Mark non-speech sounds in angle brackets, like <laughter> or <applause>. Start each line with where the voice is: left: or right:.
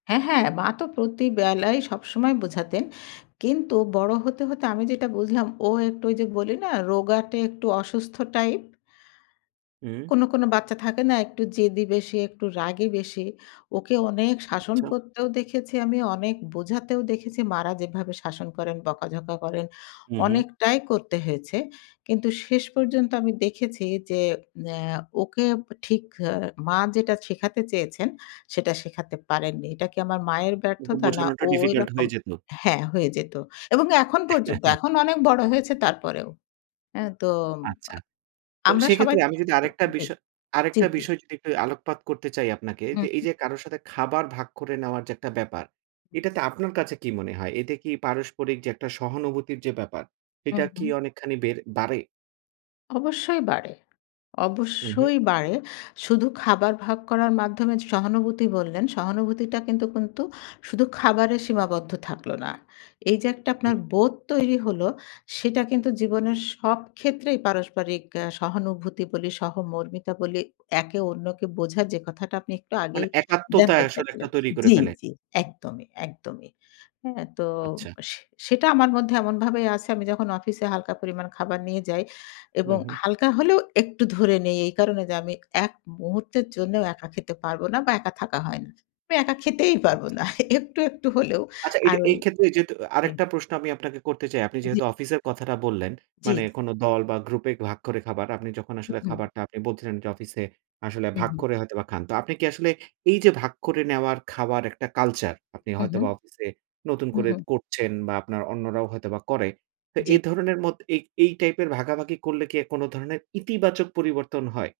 left: হ্যাঁ, হ্যাঁ, মা তো প্রতি বেলাই, সবসময় বোঝাতেন। কিন্তু বড়ো হতে, হতে আমি যেটা বুঝলাম, ও একটু ওই যে বলি না, রোগাটা একটু অসুস্থ টাইপ?
right: হুম।
left: কোনো, কোনো বাচ্চা থাকে না, একটু জেদি বেশি, একটু রাগী বেশি? ওকে অনেক শাসন
right: আচ্ছা।
left: করতেও দেখেছি আমি, অনেক বোঝাতেও দেখেছি, মা'রা যেভাবে শাসন করেন, বকাঝকা করেন,
right: হুম, হুম।
left: অনেকটাই করতে হয়েছে। কিন্তু শেষ পর্যন্ত আমি দেখেছি যে, অ্যা ওকে ঠিক অ্যা মা যেটা শিখাতে চেয়েছেন? সেটা শেখাতে পারেননি। এটা কি আমার মায়ের
right: কিন্তু
left: ব্যর্থতা না
right: বোঝানোটা
left: ও
right: ডিফিকাল্ট
left: ঐরকম?
right: হয়ে যেত।
left: হ্যাঁ, হয়ে যেত। এবং এখন পর্যন্ত,
right: <chuckles>
left: এখন অনেক বড় হয়েছে তারপরেও। অ্যা তো
right: আচ্ছা। তো
left: আমরা সবাই
right: সেক্ষেত্রে আমি
left: <unintelligible> জ্বী।
right: যদি আরেকটা বিষয়
left: জ্বী,
right: আরেকটা
left: জ্বী।
right: বিষয় যদি একটু আলোকপাত করতে চাই আপনাকে,
left: হুম,
right: এই
left: হু।
right: যে কারো সাথে খাবার ভাগ করে নেওয়ার যে একটা ব্যাপার,
left: হুম।
right: এটাতে আপনার কাছে কি মনে হয়? এটা কি পারস্পরিক যে একটা সহানুভূতির যে ব্যাপার, এটা
left: হুম,
right: কি
left: হুম।
right: অনেকখানি বেড়ে বাড়ে?
left: অবশ্যই বাড়ে,
right: হুম, হুম।
left: অবশ্যই বাড়ে। শুধু খাবার ভাগ করার মাধ্যমে যে সহানুভূতি বললেন, সহানুভূতিটা কিন্তু, কিন্তু শুধু খাবারে সীমাবদ্ধ থাকল না। এই যে একটা আপনার
right: হুম।
left: বোধ তৈরি হল, সেটা কিন্তু জীবনের সব ক্ষেত্রেই পারস্পরিক অ্যা সহানুভূতি বলি, সহমর্মিতা বলি, একে অন্যকে বোঝার যে কথাটা আপনি একটু
right: মানে
left: আগেই
right: একাত্মতা
left: জানতে
right: আসলে একটা
left: চাইছিলেন
right: তৈরি করে
left: জ্বি,
right: ফেলে?
left: জ্বি একদমই, একদমই। হ্যাঁ? তো
right: আচ্ছা।
left: সে সেটা আমার মধ্যে এমনভাবেই আছে, আমি যখন অফিসে হালকা পরিমাণ খাবার নিয়ে যাই এবং
right: হুম, হুম।
left: হালকা হলেও একটু ধরে নেই এই কারণে যে, আমি এক মুহূর্তের জন্যও একা খেতে পারব না বা একা থাকা হয় না। আমি একা খেতেই পারবো না।
right: আচ্ছা।
left: একটু, একটু হলেও
right: আচ্ছা,
left: আর
right: এটা
left: ওই
right: এই ক্ষেত্রে যেহেতু আ
left: জ্বী।
right: আরেকটা প্রশ্ন আমি আপনাকে করতে চাই। আপনি
left: জ্বি,
right: যেহেতু
left: বলেন।
right: অফিসের কথাটা বললেন,
left: জ্বি, জ্বি।
right: মানে কোন দল বা গ্রুপে ভাগ করে খাবার। আপনি যখন
left: হুম,
right: আসলে
left: হু।
right: খাবারটা আপনি বলছিলেন যে অফিসে, আসলে
left: হুম,
right: ভাগ
left: হুম।
right: করে হয়তোবা খান। তো আপনি কি আসলে, এই যে ভাগ করে নেওয়ার, খাবার একটা কালচার, আপনি
left: হুম, হুম।
right: হয়তোবা অফিসে নতুন
left: হুম,
right: করে
left: হু।
right: করছেন বা আপনার অন্যরাও হয়তোবা করে। তো
left: জ্বি।
right: এই ধরনের মত এ এই টাইপের ভাগাভাগি করলে কি কোনো ধরনের, ইতিবাচক পরিবর্তন হয়?